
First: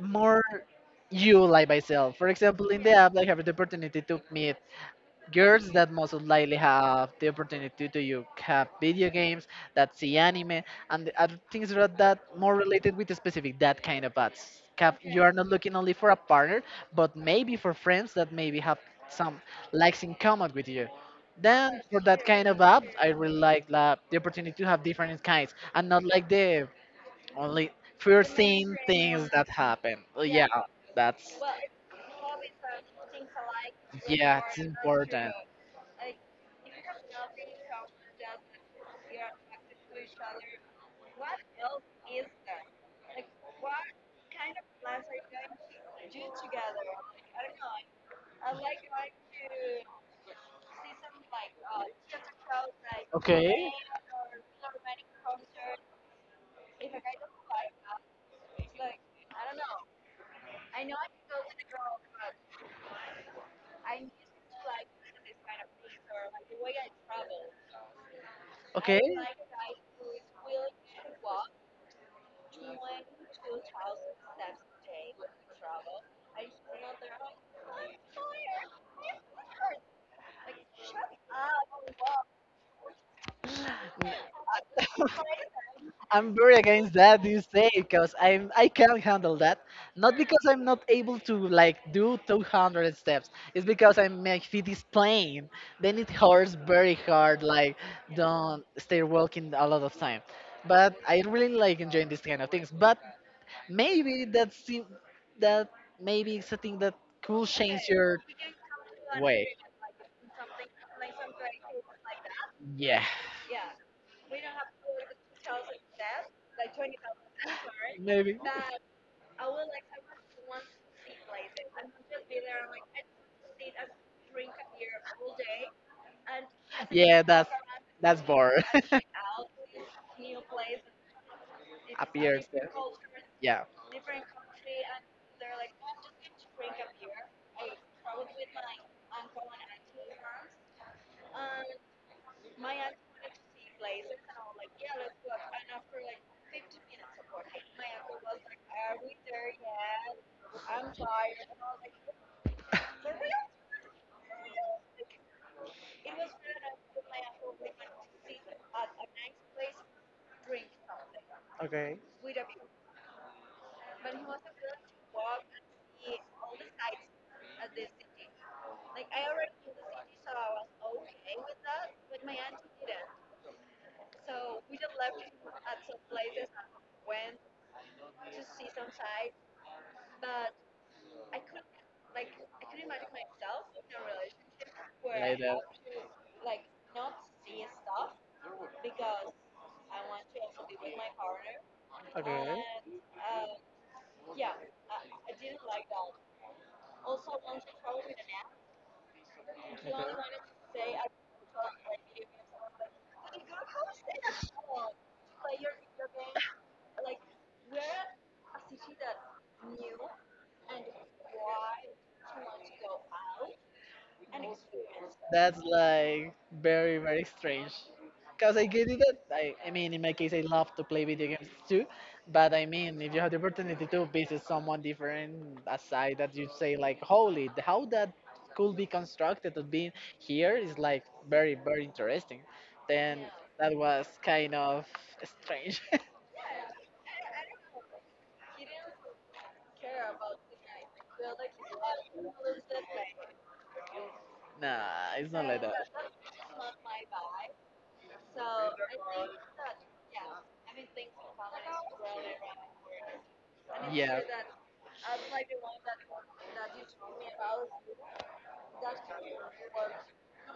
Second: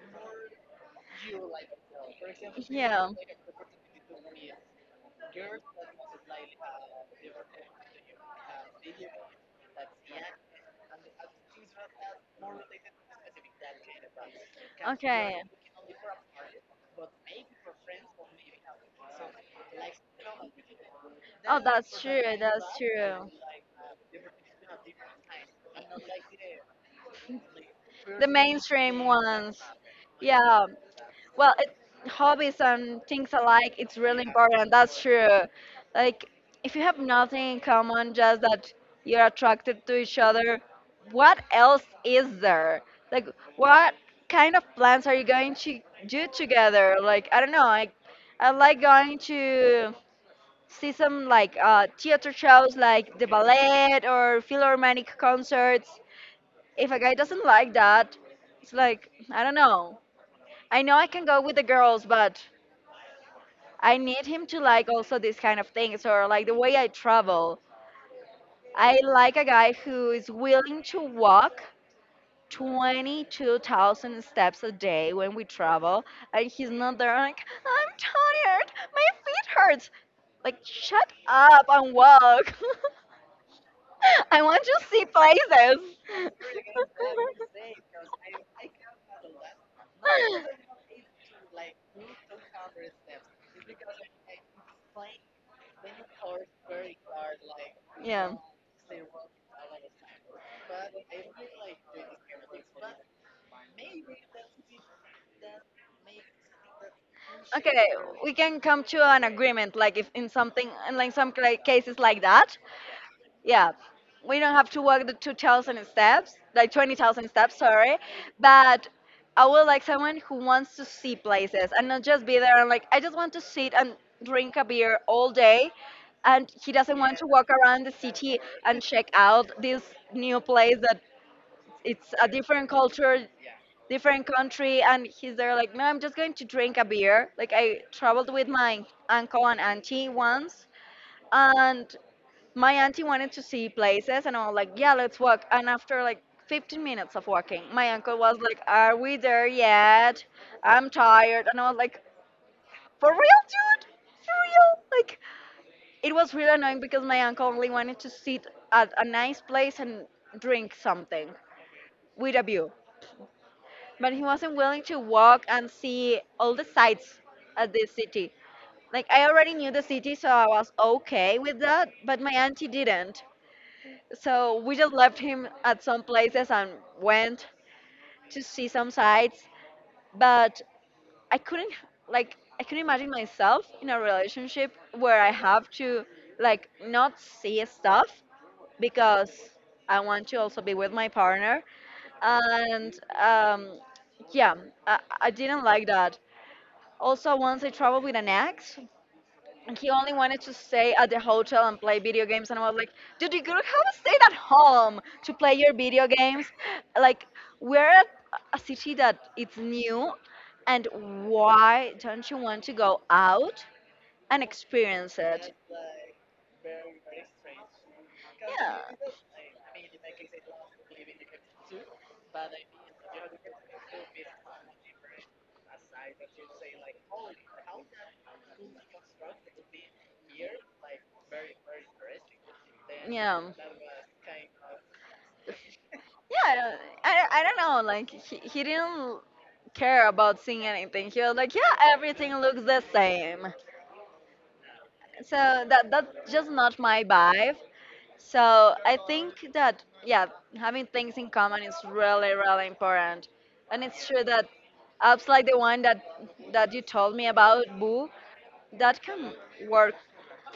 Speaker 2: more you like myself. For example, in the
Speaker 1: Yeah.
Speaker 2: app, I have the opportunity to meet girls that most likely have the opportunity to you have video games that see anime and the other things that more related with the specific that kind of ads. Cap, you are
Speaker 1: Okay.
Speaker 2: not looking only for a partner, but maybe for friends that maybe have some likes in common with you.
Speaker 1: Oh,
Speaker 2: Then for
Speaker 1: that's true.
Speaker 2: that kind of
Speaker 1: That's
Speaker 2: app, I
Speaker 1: true.
Speaker 2: really like the opportunity to have different kinds and not like the only
Speaker 1: The
Speaker 2: foreseen
Speaker 1: mainstream
Speaker 2: things that
Speaker 1: ones.
Speaker 2: happen. Yeah,
Speaker 1: Yeah,
Speaker 2: that's
Speaker 1: well, it, hobbies and things alike, it's really
Speaker 2: yeah, it's
Speaker 1: important. That's true.
Speaker 2: important.
Speaker 1: Like, if you have nothing in common, just that you're attracted to each other, what else is there? Like, what kind of plans are you going to do together? Like, I don't know. I like going to see some like theater shows, like the
Speaker 2: Okay.
Speaker 1: ballet or philharmonic concerts. If a guy doesn't like that, it's like I don't know. I know I can go with the girls, but I need him to like also these kind of things or like the way I travel.
Speaker 2: Okay.
Speaker 1: I like a guy who is willing to walk 22,000 steps a day when we travel and he's not there like, I'm tired, my feet hurt. Like, shut up and walk. I want to see places.
Speaker 2: I'm very against that you say because I can't handle that. Not because I'm not able to like do 200 steps. It's because I my feet is plain. Then it hurts very hard. Like
Speaker 1: Yeah.
Speaker 2: don't stay walking a lot of time. But I really like enjoying these kind of things. But maybe that's that maybe it's a thing that could change
Speaker 1: Okay,
Speaker 2: your
Speaker 1: we can come to an
Speaker 2: way.
Speaker 1: agreement, like if in something, in like some cases like that.
Speaker 2: Yeah,
Speaker 1: Yeah, we don't have to walk the 2,000 steps, like 20,000 steps, sorry.
Speaker 2: maybe.
Speaker 1: But I would like someone who wants to see places and not just be there and like, I just want to sit and drink a beer all day. And he doesn't want
Speaker 2: Yeah,
Speaker 1: to walk around the
Speaker 2: that's
Speaker 1: city
Speaker 2: boring.
Speaker 1: and check out this new place that it's a
Speaker 2: Appears there.
Speaker 1: different culture,
Speaker 2: Yeah.
Speaker 1: different country, and he's there like, no, I'm just going to drink a beer. Like I traveled with my uncle and auntie once, and my auntie wanted to see places and I was like, yeah, let's walk. And after like 15 minutes of walking, my uncle was like, are we there yet? I'm tired. And I was like, for real, dude? For real. Like it was really annoying because my uncle only wanted to sit at a nice place and drink something
Speaker 2: Okay.
Speaker 1: with a view, but he wasn't willing to walk and see all the sights of this city. Like I already knew the city, so I was okay with that, but my auntie didn't. So we just left him at some places and went to see some sights, but I couldn't, like I couldn't imagine myself in a relationship where I
Speaker 2: Like that.
Speaker 1: have to like not see stuff because I want to also be with my partner,
Speaker 2: Okay.
Speaker 1: and um, yeah, I didn't like that. Also, once I traveled with an ex, and he
Speaker 2: Okay.
Speaker 1: only wanted to stay at the hotel and play video games, and I was like, "Dude, you could have stayed at home to play your video games." Like, we're at a city that it's new, and why don't you want to go out and experience it?
Speaker 2: That's like very very strange. Cause I get it. That I mean, in my case, I love to play video games
Speaker 1: Yeah.
Speaker 2: too. But I mean, if you have the opportunity to visit someone different aside that you say like, holy, how that could be constructed to be here is like very very interesting. Then
Speaker 1: Yeah.
Speaker 2: that was kind of strange.
Speaker 1: Yeah, I don't know. Like he didn't care about seeing anything. He was like, yeah, everything looks the same.
Speaker 2: Nah, it's
Speaker 1: So
Speaker 2: not like that.
Speaker 1: that's just not my vibe. So I think that yeah, having things in common is really really important, and it's
Speaker 2: Yeah.
Speaker 1: true that apps like the one that you told me about, Boo, that can work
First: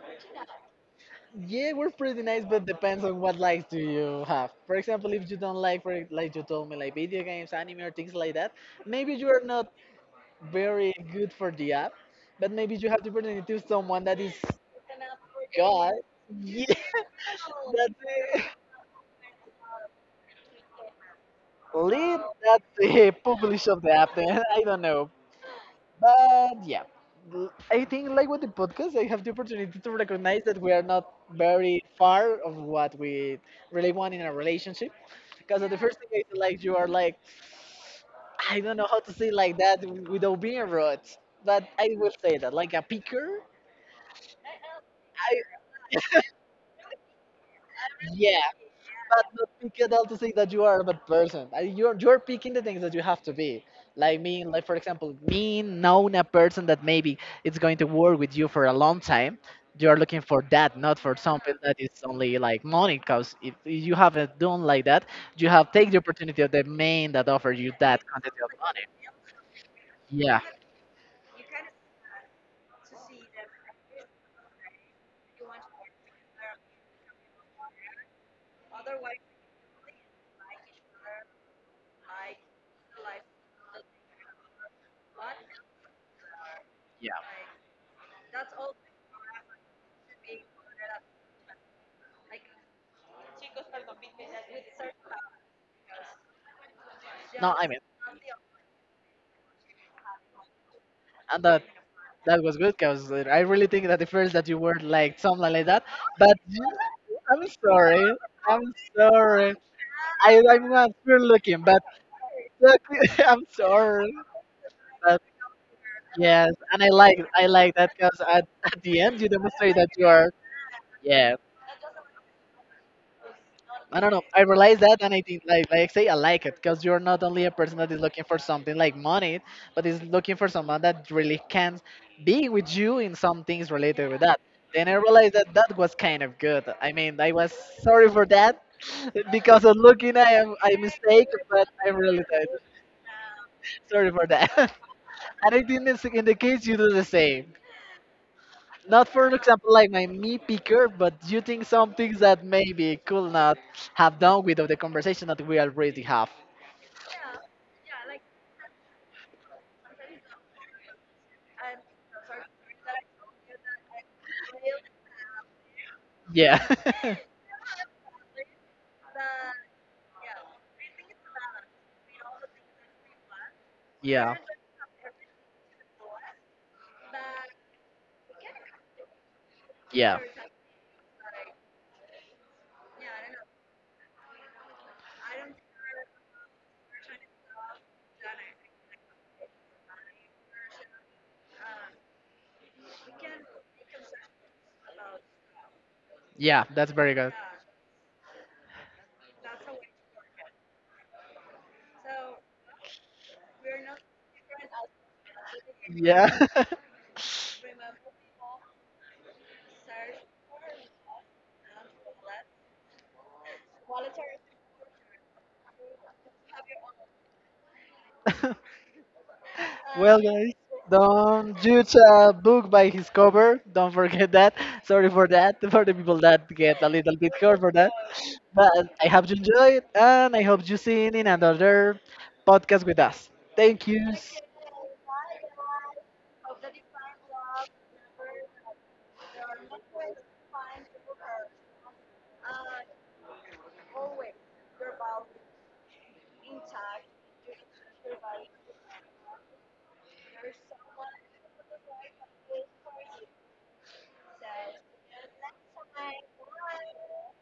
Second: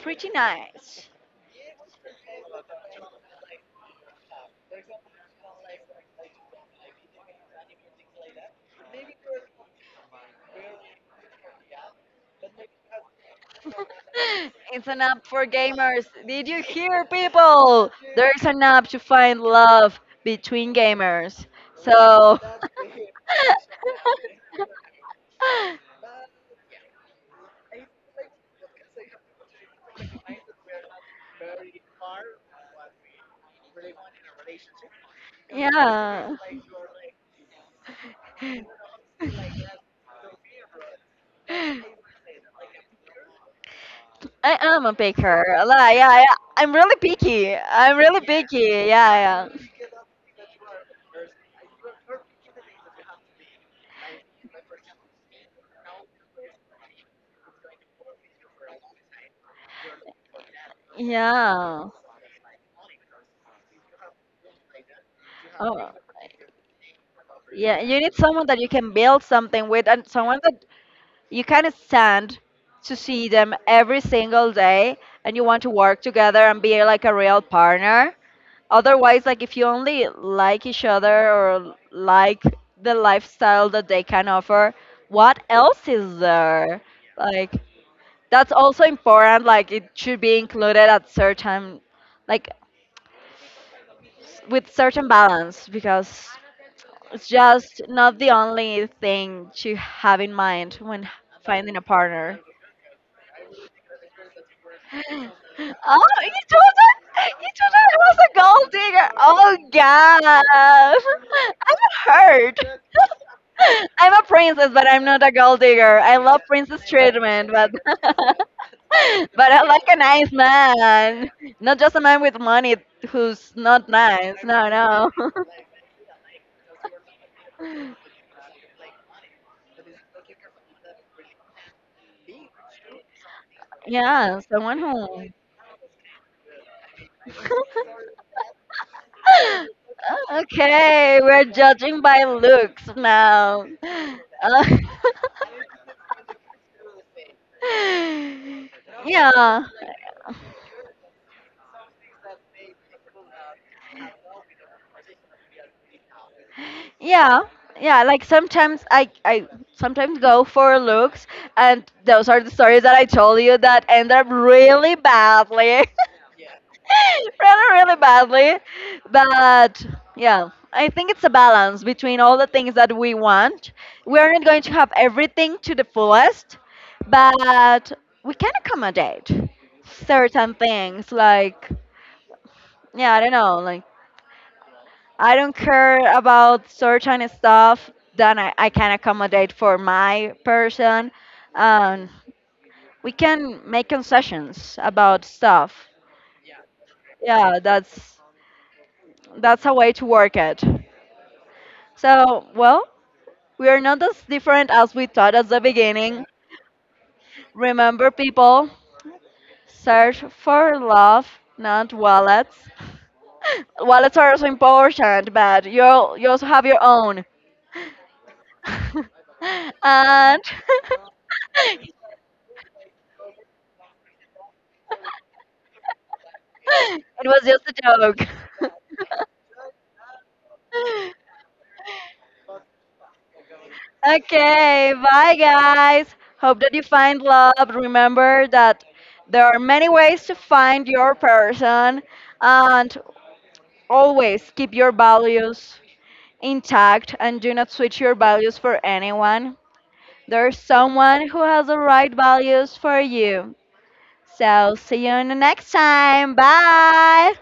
Speaker 1: pretty nice.
Speaker 2: Yeah, we're pretty nice, but depends on what likes do you have. For example, if you don't like, for like you told me, like video games, anime, or things like that, maybe you are not very good for the app, but maybe you have the opportunity to someone that is
Speaker 1: It's an app for
Speaker 2: God.
Speaker 1: gamers. Did you
Speaker 2: Yeah,
Speaker 1: hear, people?
Speaker 2: that's
Speaker 1: There's an app to find love between gamers.
Speaker 2: the lead,
Speaker 1: So,
Speaker 2: that's the publish of the app. Then I don't know, but yeah, I think like with the podcast, I have the opportunity to recognize that we are not very far of what we really want in a relationship. Because at the first thing
Speaker 1: yeah.
Speaker 2: is like you are like, I don't know how to say like that without being rude, but I will say that like a picker.
Speaker 1: I am a picker.
Speaker 2: I
Speaker 1: Like, yeah, yeah. I'm really picky. I'm really
Speaker 2: yeah,
Speaker 1: picky.
Speaker 2: but
Speaker 1: Yeah,
Speaker 2: not
Speaker 1: yeah.
Speaker 2: picky at all to say that you are a bad person. You're picking the things that you have to be. Like me, like for example, me knowing a person that maybe it's going to work with you for a long time. You're looking for that, not for something that
Speaker 1: Yeah.
Speaker 2: is only like money. Because if you haven't done like that, you have take
Speaker 1: Oh,
Speaker 2: the opportunity of the main that offer you
Speaker 1: yeah. You
Speaker 2: that
Speaker 1: need
Speaker 2: quantity
Speaker 1: someone
Speaker 2: of
Speaker 1: that you
Speaker 2: money.
Speaker 1: can build something with, and someone
Speaker 2: Yeah,
Speaker 1: that you can stand to see them every single day, and you want to work together and be like a real partner. Otherwise, like if you only like each other or like the lifestyle that they can offer, what else is there?
Speaker 2: yeah.
Speaker 1: Like that's also important. Like it should be included at certain like with certain balance, because it's
Speaker 2: No, I mean,
Speaker 1: just not the only thing to have in mind when
Speaker 2: and that
Speaker 1: finding a partner.
Speaker 2: that was good because I really think that the first that you were like something
Speaker 1: Oh,
Speaker 2: like that, but
Speaker 1: you told
Speaker 2: I'm
Speaker 1: you told her I
Speaker 2: sorry.
Speaker 1: was a
Speaker 2: I'm
Speaker 1: gold digger.
Speaker 2: sorry.
Speaker 1: Oh
Speaker 2: I'm not
Speaker 1: God,
Speaker 2: good looking,
Speaker 1: I'm
Speaker 2: but
Speaker 1: hurt.
Speaker 2: look, I'm sorry.
Speaker 1: I'm a princess, but I'm
Speaker 2: But
Speaker 1: not a gold digger. I love
Speaker 2: yes, and
Speaker 1: princess
Speaker 2: I
Speaker 1: treatment, but
Speaker 2: like that because at the end you
Speaker 1: but I
Speaker 2: demonstrate
Speaker 1: like
Speaker 2: that
Speaker 1: a
Speaker 2: you are.
Speaker 1: nice man,
Speaker 2: Yeah.
Speaker 1: not just a man with money who's not
Speaker 2: I don't know.
Speaker 1: nice.
Speaker 2: I
Speaker 1: No,
Speaker 2: realized that, and I
Speaker 1: no.
Speaker 2: think, like I say, I like it because you're not only a person that is looking for something like money, but is looking for someone that really can be with you in some things related with
Speaker 1: Yeah,
Speaker 2: that.
Speaker 1: someone
Speaker 2: Then I
Speaker 1: who.
Speaker 2: realized that that was kind of good. I mean, I was sorry for that because of looking, I am I
Speaker 1: Okay,
Speaker 2: mistake,
Speaker 1: we're
Speaker 2: but I
Speaker 1: judging by
Speaker 2: really did.
Speaker 1: looks now.
Speaker 2: Sorry for that. And
Speaker 1: Uh,
Speaker 2: I think in in the case you do the same not for an
Speaker 1: yeah,
Speaker 2: example like my me picker, but you think some things that maybe could not have done without the conversation that we already have.
Speaker 1: yeah, yeah. Like sometimes I sometimes go for looks, and those are the stories that I told you that end up really badly.
Speaker 2: Yeah,
Speaker 1: Really, really badly. But yeah, I think it's a balance between all the things that we want. We are
Speaker 2: yeah,
Speaker 1: not going to have everything to the fullest, but we can accommodate
Speaker 2: yeah,
Speaker 1: certain things. Like, yeah, I don't know, like, I don't care about certain stuff that I can accommodate for my person. And we can make concessions about stuff.
Speaker 2: yeah. That's very good.
Speaker 1: Yeah, that's a way to work it. So, well, we are not as different as we thought at the beginning.
Speaker 2: Yeah.
Speaker 1: Remember, people, search for love, not wallets. Wallets are also important, but you also have your own.
Speaker 2: Well,
Speaker 1: And
Speaker 2: guys, don't judge a book by his cover. Don't forget that. Sorry for that for the people that get a
Speaker 1: it
Speaker 2: little bit
Speaker 1: was
Speaker 2: hurt
Speaker 1: just
Speaker 2: for
Speaker 1: a
Speaker 2: that.
Speaker 1: joke.
Speaker 2: But I hope you enjoyed, and I hope you see in another podcast with us. Thank you.
Speaker 1: Okay, bye guys. Hope that you find love. Remember that there are many ways to find your person, and always keep your values intact and do not switch your values for anyone. There's someone who has the right values for you. So, see you in the next time. Bye.